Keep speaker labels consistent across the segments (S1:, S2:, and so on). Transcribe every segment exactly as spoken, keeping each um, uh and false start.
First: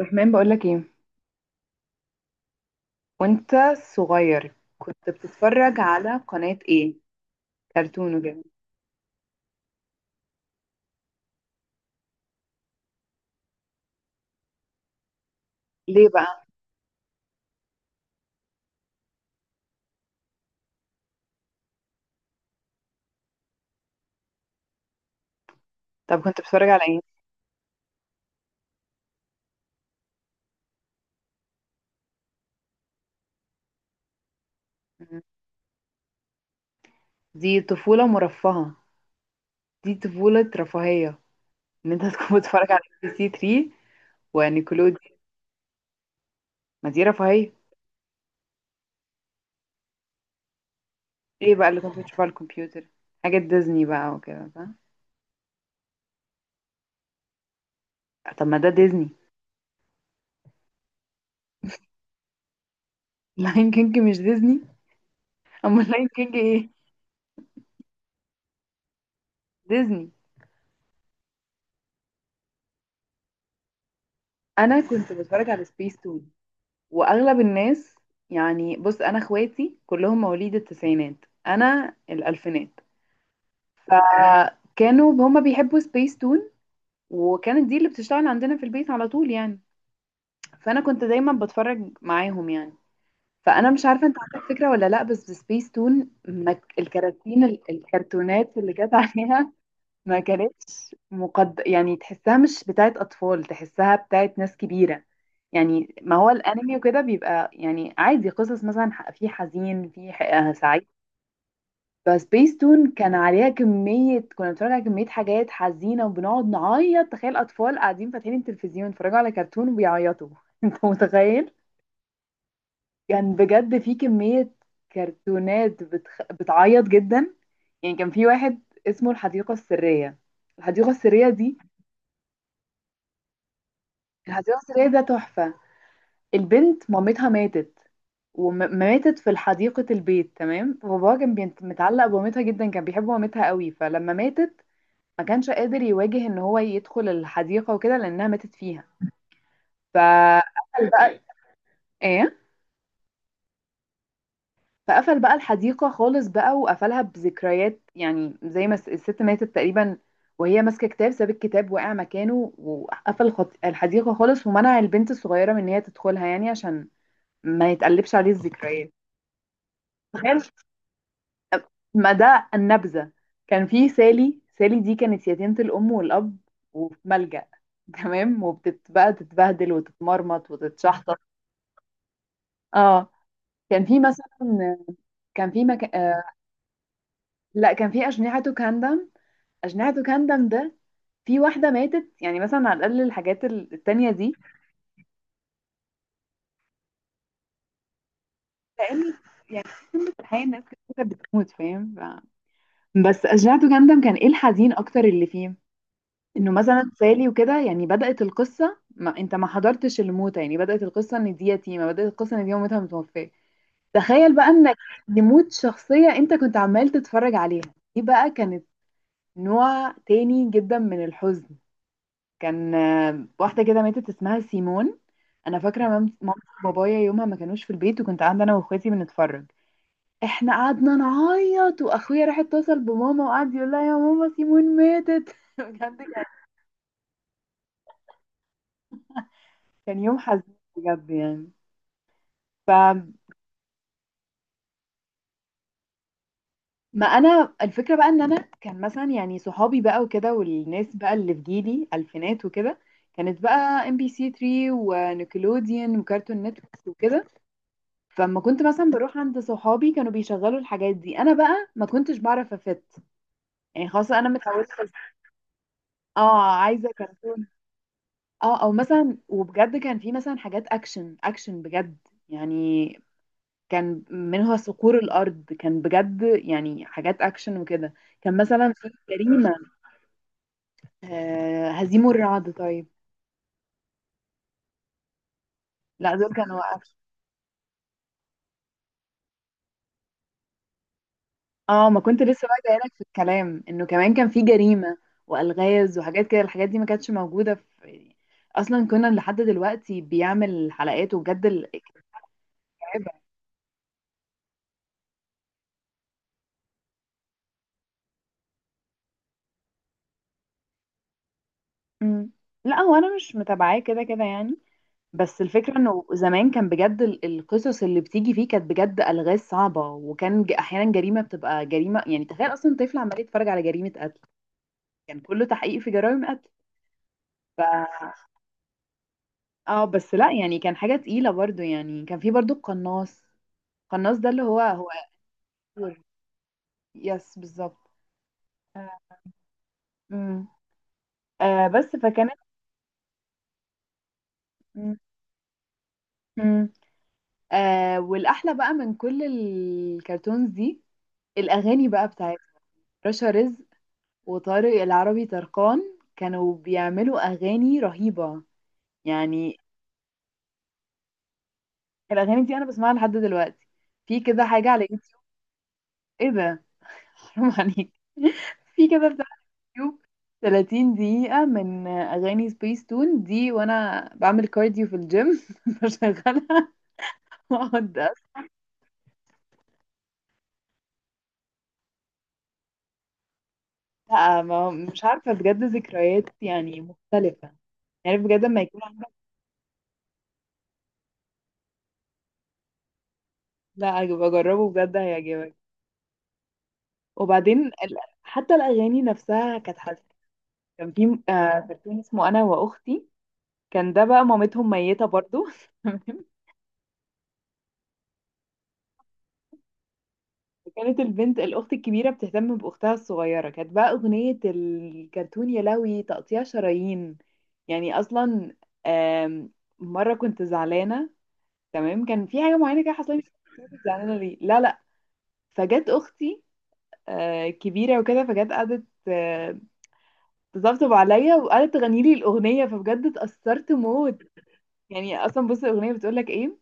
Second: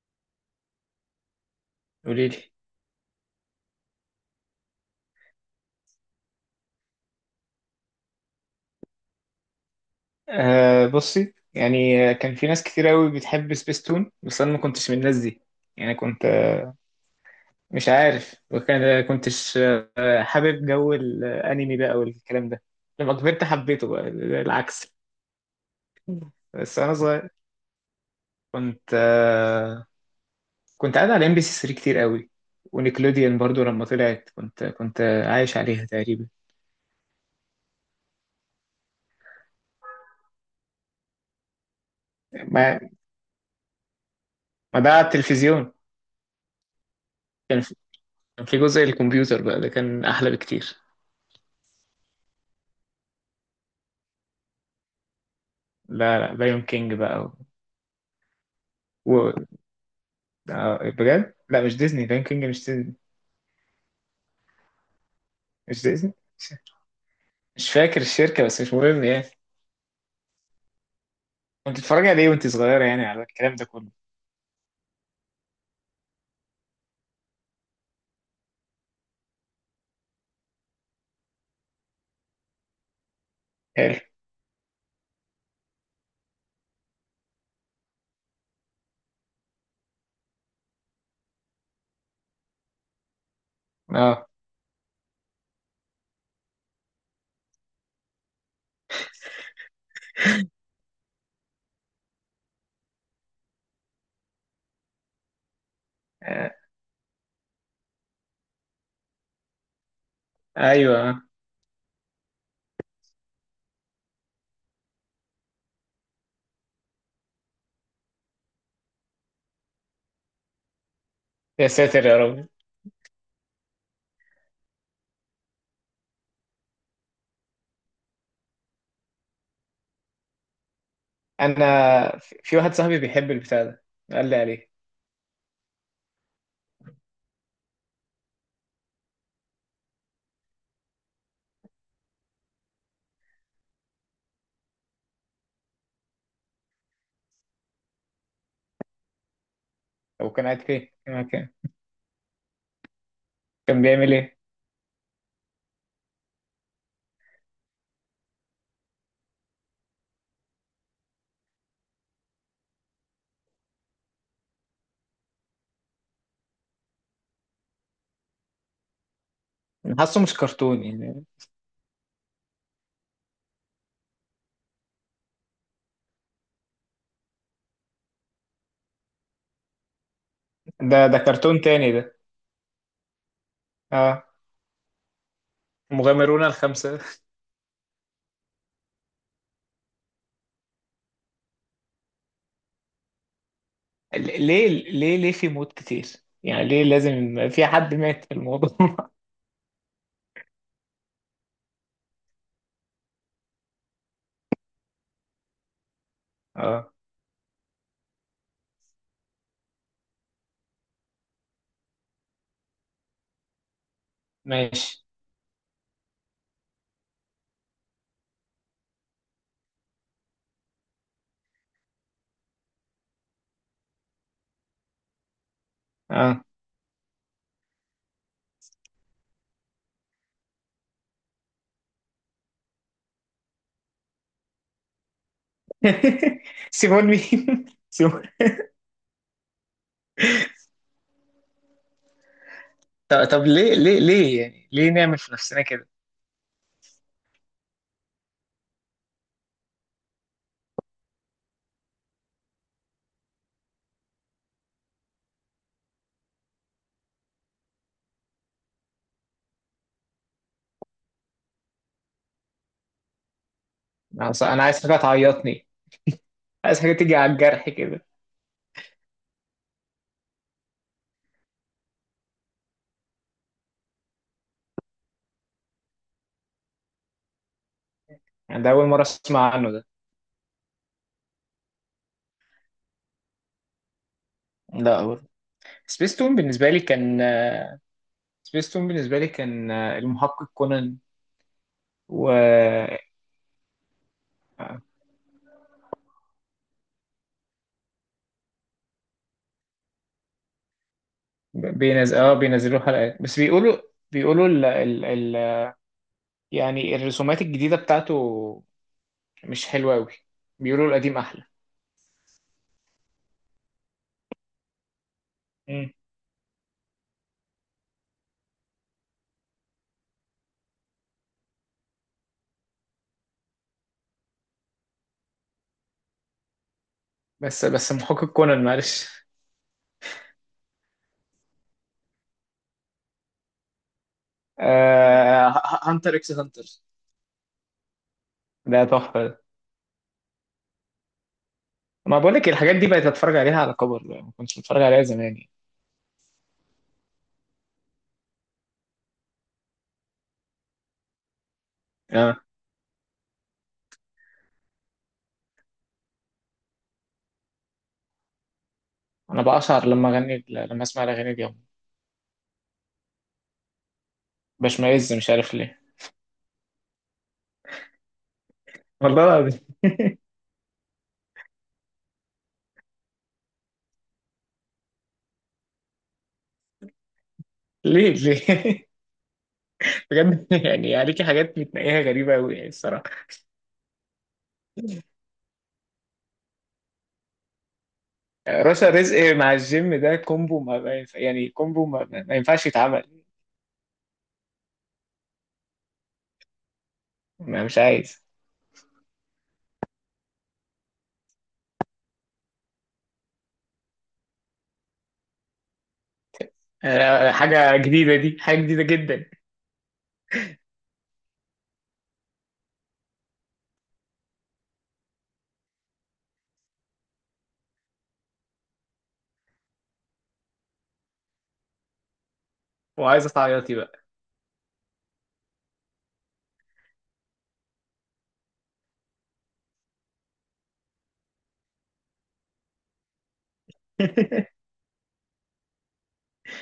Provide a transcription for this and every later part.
S1: رحمن، بقولك ايه؟
S2: قولي لي.
S1: وانت صغير كنت بتتفرج على قناة ايه؟ كرتون وكده؟
S2: آه بصي يعني آه، كان في ناس كتير قوي بتحب سبيستون بس انا ما كنتش من الناس دي. يعني
S1: ليه
S2: كنت
S1: بقى؟
S2: آه، مش عارف وكان كنتش آه، حابب جو الانمي بقى والكلام ده. لما كبرت حبيته بقى العكس.
S1: طب كنت بتتفرج
S2: بس
S1: على
S2: انا
S1: ايه؟
S2: صغير كنت آه كنت قاعد على ام بي سي ثري كتير قوي ونيكلوديان برضو لما طلعت كنت كنت
S1: مم.
S2: عايش عليها تقريبا.
S1: دي طفولة مرفهة. دي طفولة رفاهية. ان انت تكون بتتفرج على
S2: ما
S1: ام بي سي ثلاثة
S2: ما ده على
S1: ونيكلوديان.
S2: التلفزيون.
S1: ما دي رفاهية.
S2: كان في كان في جزء الكمبيوتر بقى ده كان احلى بكتير.
S1: ايه بقى اللي كنت بتشوفه على الكمبيوتر؟ حاجة ديزني بقى وكده، فاهم؟
S2: لا لا بايون كينج بقى.
S1: طب ما ده ديزني.
S2: آه، بجد لا مش ديزني، ليون كينج مش ديزني.
S1: لاين كينج مش ديزني؟
S2: مش
S1: امال لاين
S2: ديزني،
S1: كينج
S2: مش
S1: ايه؟
S2: مش فاكر الشركة بس مش مهم يعني.
S1: ديزني.
S2: كنت بتتفرجي عليه وانت صغيرة يعني على الكلام ده كله؟
S1: انا كنت بتفرج على سبيس تون واغلب الناس. يعني بص، انا اخواتي كلهم مواليد التسعينات، انا الالفينات.
S2: حلو.
S1: كانوا هما بيحبوا سبيس تون، وكانت دي اللي بتشتغل عندنا في البيت على طول يعني. فانا كنت دايما بتفرج معاهم يعني. فانا مش عارفه انت
S2: اه.
S1: عندك فكره ولا لا، بس سبيس تون ما ك- الكراتين ال- الكرتونات اللي كانت عليها ما كانتش مقد... يعني تحسها مش بتاعت أطفال، تحسها بتاعت ناس كبيرة. يعني ما هو
S2: آه،
S1: الأنمي وكده بيبقى يعني عادي، قصص مثلا، ح- في حزين، في ح- آه سعيد.
S2: ايوه.
S1: بس تون كان عليها كمية، كنا بنتفرج على كمية حاجات حزينة وبنقعد نعيط. تخيل أطفال قاعدين فاتحين التلفزيون يتفرجوا على كرتون وبيعيطوا أنت متخيل؟
S2: يا ساتر يا رب.
S1: كان بجد في كمية كرتونات بتخ... بتعيط جدا. يعني كان في واحد اسمه الحديقة السرية. الحديقة السرية دي،
S2: انا في في واحد صاحبي بيحب البتاع ده، قال لي
S1: الحديقة
S2: عليه.
S1: السرية ده تحفة. البنت مامتها ماتت، وماتت في حديقة البيت، تمام؟ باباها كان بيت- متعلق بمامتها جدا، كان بيحب مامتها قوي، فلما ماتت ما كانش قادر يواجه ان هو يدخل الحديقة وكده لانها ماتت فيها،
S2: هو كان قاعد فين؟
S1: فقفل
S2: في
S1: بقى.
S2: مكان
S1: ايه؟
S2: كان بيعمل ايه؟
S1: فقفل بقى الحديقة خالص بقى، وقفلها بذكريات يعني زي ما الس- الست ماتت تقريبا وهي ماسكة كتاب، ساب الكتاب وقع مكانه، وقفل خط- الحديقة خالص، ومنع البنت الصغيرة من ان هي تدخلها يعني، عشان ما يتقلبش عليه الذكريات.
S2: أنا حاسه مش
S1: تخيل،
S2: كرتون يعني.
S1: ما ده النبذة. كان في سالي. سالي دي كانت يتيمة الأم والأب وفي ملجأ، تمام؟ وبتبقى تتبهدل وتتمرمط
S2: ده
S1: وتتشحطط.
S2: ده كرتون تاني ده.
S1: اه. كان في
S2: اه.
S1: مثلا. كان في مك... آه.
S2: مغامرون الخمسة.
S1: لا، كان في أجنحة كاندم. أجنحة كاندم ده، في واحدة ماتت يعني مثلا، على الأقل الحاجات ال- التانية دي.
S2: ل- ليه ليه ليه في موت كتير؟ يعني ليه لازم يبقى في حد مات في الموضوع؟
S1: لأن يعني، في الحقيقة الناس كانت بتموت، فاهم؟ ف... بس أجنحة كاندم كان إيه الحزين أكتر اللي فيه؟ انه مثلا
S2: اه
S1: سالي وكده يعني، بدأت القصة، ما انت ما حضرتش الموتة، يعني بدأت القصة ان دي يتيمة، بدأت القصة ان دي مامتها متوفية. تخيل بقى انك
S2: ماشي.
S1: يموت شخصية انت كنت عمال تتفرج عليها. دي بقى كانت نوع تاني جدا من الحزن. كان آه، واحدة كده ماتت اسمها سيمون. انا فاكرة مام- مامتي
S2: اه.
S1: وبابايا يومها ما كانوش في البيت، وكنت قاعدة انا واخواتي بنتفرج. احنا قعدنا نعيط، واخويا راح اتصل بماما وقعد يقول لها: يا ماما، سيمون ماتت بجد كان
S2: سيبون مين؟ سيبون.
S1: كان يوم حزين بجد يعني. فما
S2: طب طب ليه ليه ليه يعني ليه نعمل في نفسنا كده؟
S1: انا الفكره بقى ان انا كان مثلا يعني صحابي بقى وكده، والناس بقى اللي في جيلي الفينات وكده، كانت بقى ام بي سي ثلاثة ونيكلوديان وكارتون نتورك وكده. فلما كنت مثلا بروح عند صحابي، كانوا بيشغلوا الحاجات دي، انا بقى ما كنتش بعرف افت يعني، خلاص انا
S2: انا أص- أنا
S1: متعوده.
S2: عايز حاجه تعيطني.
S1: اه،
S2: عايز
S1: عايزه
S2: حاجه تيجي على
S1: كرتون.
S2: الجرح كده.
S1: اه او مثلا، وبجد كان في مثلا حاجات اكشن اكشن بجد. يعني كان منها صقور الارض، كان بجد يعني حاجات اكشن وكده. كان
S2: يعني ده
S1: مثلا
S2: اول
S1: في
S2: مره
S1: جريمة.
S2: اسمع عنه ده.
S1: آه، هزيم الرعد. طيب.
S2: لا برضه.
S1: لا،
S2: سبيس
S1: دول
S2: تون بالنسبه
S1: كانوا
S2: لي
S1: أكشن.
S2: كان سبيس تون بالنسبه لي كان آه، المحقق كونان.
S1: اه، ما كنت لسه بقى جايلك في
S2: و
S1: الكلام، انه كمان كان في جريمة والغاز وحاجات كده. الحاجات دي ما كانتش موجودة في يعني، اصلا كنا لحد دلوقتي بيعمل حلقات، وبجد ال- كانت
S2: بينز... اه بينزلوا
S1: مرعبة.
S2: حلقات بس بيقولوا. بيقولوا ال... ال... ال... يعني الرسومات الجديده بتاعته مش حلوه قوي. بيقولوا القديم احلى.
S1: مم. لا، هو انا مش متابعاه كده كده يعني. بس الفكرة
S2: مم.
S1: انه زمان كان بجد ال- القصص اللي بتيجي فيه كانت بجد الغاز صعبة، وكان ج- احيانا جريمة بتبقى جريمة يعني، تخيل اصلا طفل عمال يتفرج على جريمة قتل. كان كله تحقيق في جرائم
S2: بس بس
S1: قتل.
S2: محقق كونان معلش.
S1: اه بس لا يعني، كان حاجة تقيلة برضو يعني، كان في برضو القناص. القناص ده اللي هو هو.
S2: آه هانتر اكس هانتر.
S1: يس بالظبط.
S2: ده
S1: آه.
S2: تحفه ده.
S1: مم. آه بس
S2: ما
S1: فكانت.
S2: بقول لك الحاجات دي بقيت اتفرج عليها على كبر، ما كنتش بتفرج
S1: مم.
S2: عليها زمان يعني.
S1: مم. آه والأحلى بقى من كل الكرتونز دي، الأغاني بقى بتاعت
S2: آه.
S1: رشا رزق وطارق العربي طرقان، كانوا بيعملوا أغاني رهيبة
S2: انا
S1: يعني.
S2: بقشعر لما اغني لما اسمع الاغاني دي.
S1: الأغاني دي أنا بسمعها لحد دلوقتي. في كده حاجة على
S2: بشمئز
S1: يوتيوب.
S2: مش عارف ليه.
S1: إيه ده؟ حرام عليك في كده
S2: والله العظيم.
S1: يوتيوب ثلاتين دقيقة من أغاني سبيس تون دي، وأنا بعمل كارديو في الجيم بشغلها وأقعد
S2: ليه ليه؟ بجد يعني عليكي حاجات بتنقيها غريبة أوي يعني الصراحة.
S1: أسمع. ما هو- مش عارفة بجد، ذكريات يعني مختلفة يعني بجد، لما يكون
S2: رشا
S1: عندك.
S2: رزق مع الجيم ده كومبو ما ما ينفع، يعني كومبو ما, ما ما ينفعش يتعمل.
S1: لا، بجربه بجد هيعجبك.
S2: ما
S1: وبعدين
S2: مش
S1: ال-
S2: عايز.
S1: حتى الأغاني نفسها كانت حلوة. كان في م- آه، كرتون اسمه أنا وأختي. كان ده بقى مامتهم ميتة برضو
S2: أنا- حاجة جديدة دي حاجة جديدة جدا.
S1: كانت البنت الأخت الكبيرة بتهتم بأختها الصغيرة، كانت بقى أغنية الكرتون، يا لهوي تقطيع شرايين. يعني أصلا، آم، مرة كنت زعلانة، تمام؟ كان في حاجة معينة كده حصلت
S2: وعايز
S1: لي، مش فاكرة
S2: تعيطي
S1: كنت
S2: بقى؟
S1: زعلانة ليه. لا لا. فجت أختي، آه، كبيرة وكده، فجت قعدت آه، تطبطب عليا، وقعدت تغني لي الأغنية، فبجد اتأثرت موت. يعني اصلا بص، الاغنيه بتقول لك ايه:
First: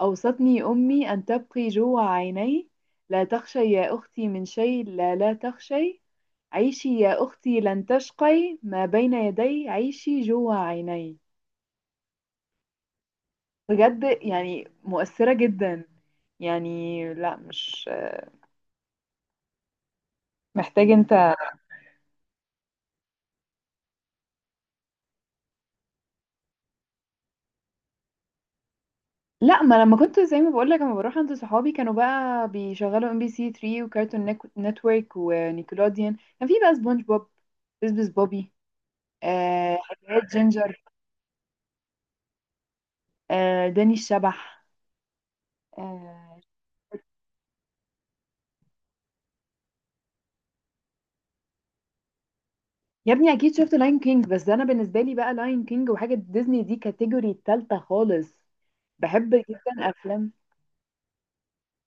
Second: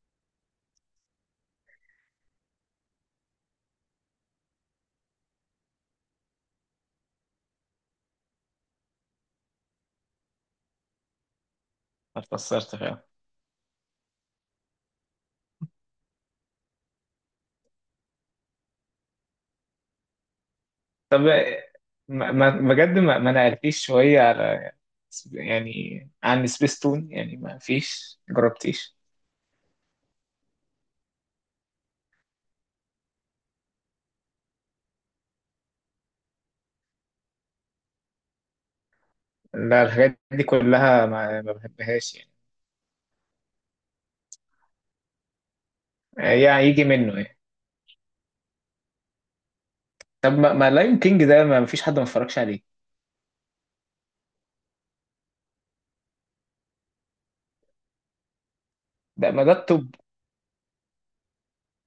S1: اوصتني امي ان تبقي جوع عيني، لا تخشي يا اختي من شيء، لا لا تخشي، عيشي يا اختي لن تشقي، ما بين يدي عيشي جوع عيني.
S2: اتأثرت فعلا.
S1: بجد يعني مؤثره جدا يعني. لا، مش محتاج
S2: طب
S1: انت.
S2: ما ما- بجد ما, ما نقلتيش شوية على، يعني عن سبيستون، يعني ما فيش جربتيش.
S1: لا، ما لما كنت زي ما بقول لك، لما بروح عند صحابي كانوا بقى بيشغلوا ام بي سي ثلاثة وكارتون نيك- نتورك ونيكلوديان، كان في بقى سبونج بوب، بسبس بوبي، آه
S2: لا الحاجات
S1: حكايات
S2: دي
S1: جينجر،
S2: كلها ما, ما بحبهاش يعني.
S1: آه داني الشبح، آه.
S2: يعني يجي منه يعني. طب ما, ما لاين كينج ده ما فيش حد ما اتفرجش عليه؟
S1: يا ابني، اكيد شفت لاين كينج. بس ده انا بالنسبه لي بقى، لاين كينج وحاجه ديزني دي كاتيجوري التالتة خالص.
S2: ده
S1: بحب
S2: ما ده الطب.
S1: جدا افلام.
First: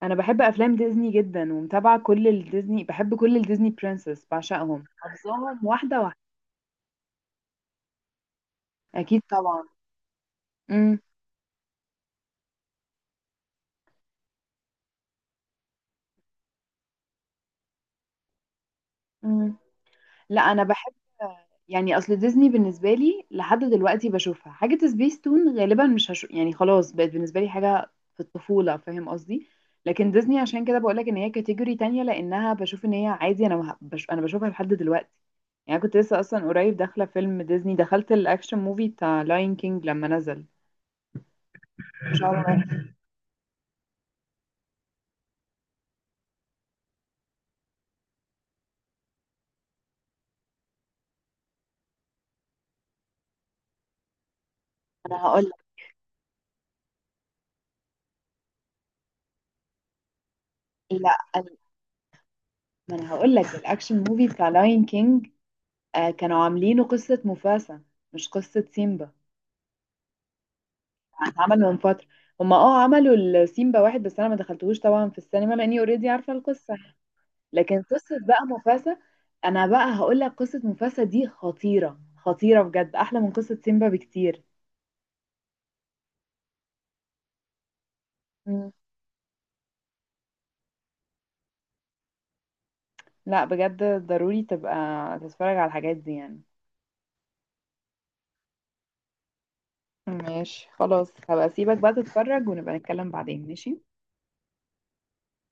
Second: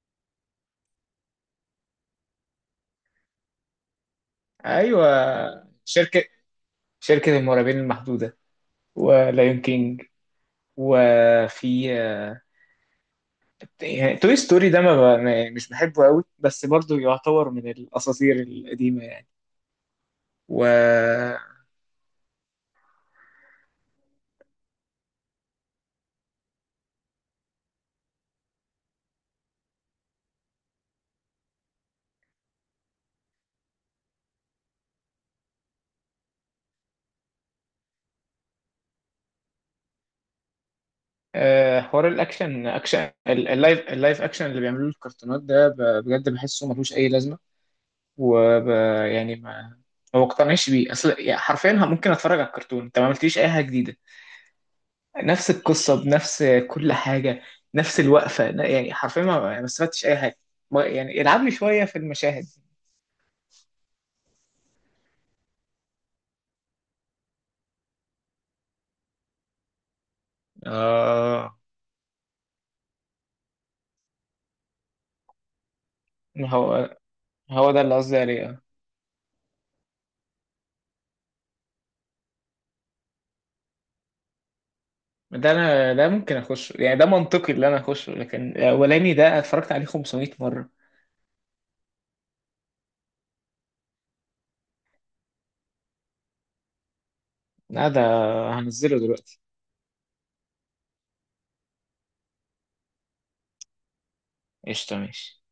S1: انا بحب افلام ديزني جدا ومتابعه كل الديزني، بحب كل الديزني برنسس بعشقهم
S2: ايوه.
S1: حافظاهم واحده واحده.
S2: شركة شركة المرعبين المحدودة.
S1: اكيد
S2: ولايون
S1: طبعا.
S2: كينج. وفي. يعني توي ستوري ده ما ب- ما- مش بحبه قوي بس برضو يعتبر من الاساطير القديمة يعني.
S1: امم. لا، انا بحب.
S2: و
S1: يعني اصل ديزني بالنسبه لي لحد دلوقتي بشوفها حاجه. سبيس تون غالبا مش هشوف يعني، خلاص بقت بالنسبه لي حاجه في الطفوله، فاهم قصدي؟ لكن ديزني عشان كده بقول لك ان هي كاتيجوري تانية، لانها بشوف ان هي عادي. انا مه- بش... انا بشوفها لحد دلوقتي. يعني كنت لسه اصلا قريب داخله فيلم ديزني، دخلت الاكشن موفي بتاع لاين كينج لما نزل.
S2: آه، حوار
S1: مش
S2: الاكشن
S1: عارفه.
S2: اكشن ال- اللايف اللايف اكشن اللي بيعملوه الكرتونات ده ب- بجد بحسه ملوش اي لازمه. وب يعني ما ما بقتنعش بيه، اصل يعني حرفيا ه- ممكن اتفرج على الكرتون انت ما عملتليش اي حاجه جديده.
S1: انا هقول
S2: نفس
S1: لك.
S2: القصه بنفس كل حاجه، نفس الوقفه ن- يعني حرفيا ما ما استفدتش اي حاجه. ما-
S1: لا،
S2: يعني العبني
S1: أنا-
S2: شويه في المشاهد.
S1: ما انا هقول لك، الاكشن موفي بتاع لاين كينج آه كانوا عاملينه قصه مفاسا، مش قصه سيمبا.
S2: اه.
S1: اتعمل من فترة. هما اه عملوا السيمبا واحد، بس انا ما دخلتهوش طبعا في السينما لاني اوريدي عارفة القصة.
S2: هو هو ده
S1: لكن
S2: اللي قصدي
S1: قصة بقى
S2: عليه آه.
S1: مفاسة. انا بقى هقول لك، قصة مفاسة دي خطيرة خطيرة بجد، احلى من قصة سيمبا بكتير.
S2: ده انا ده ممكن اخشه يعني ده منطقي اللي انا اخشه، لكن
S1: مم.
S2: الاولاني ده اتفرجت عليه خمسمائة مره.
S1: لا بجد، ضروري تبقى تتفرج على الحاجات دي يعني.
S2: لا ده هنزله دلوقتي.
S1: ماشي، خلاص هبقى اسيبك بقى تتفرج، ونبقى نتكلم بعدين. ماشي.
S2: قشطة ماشي.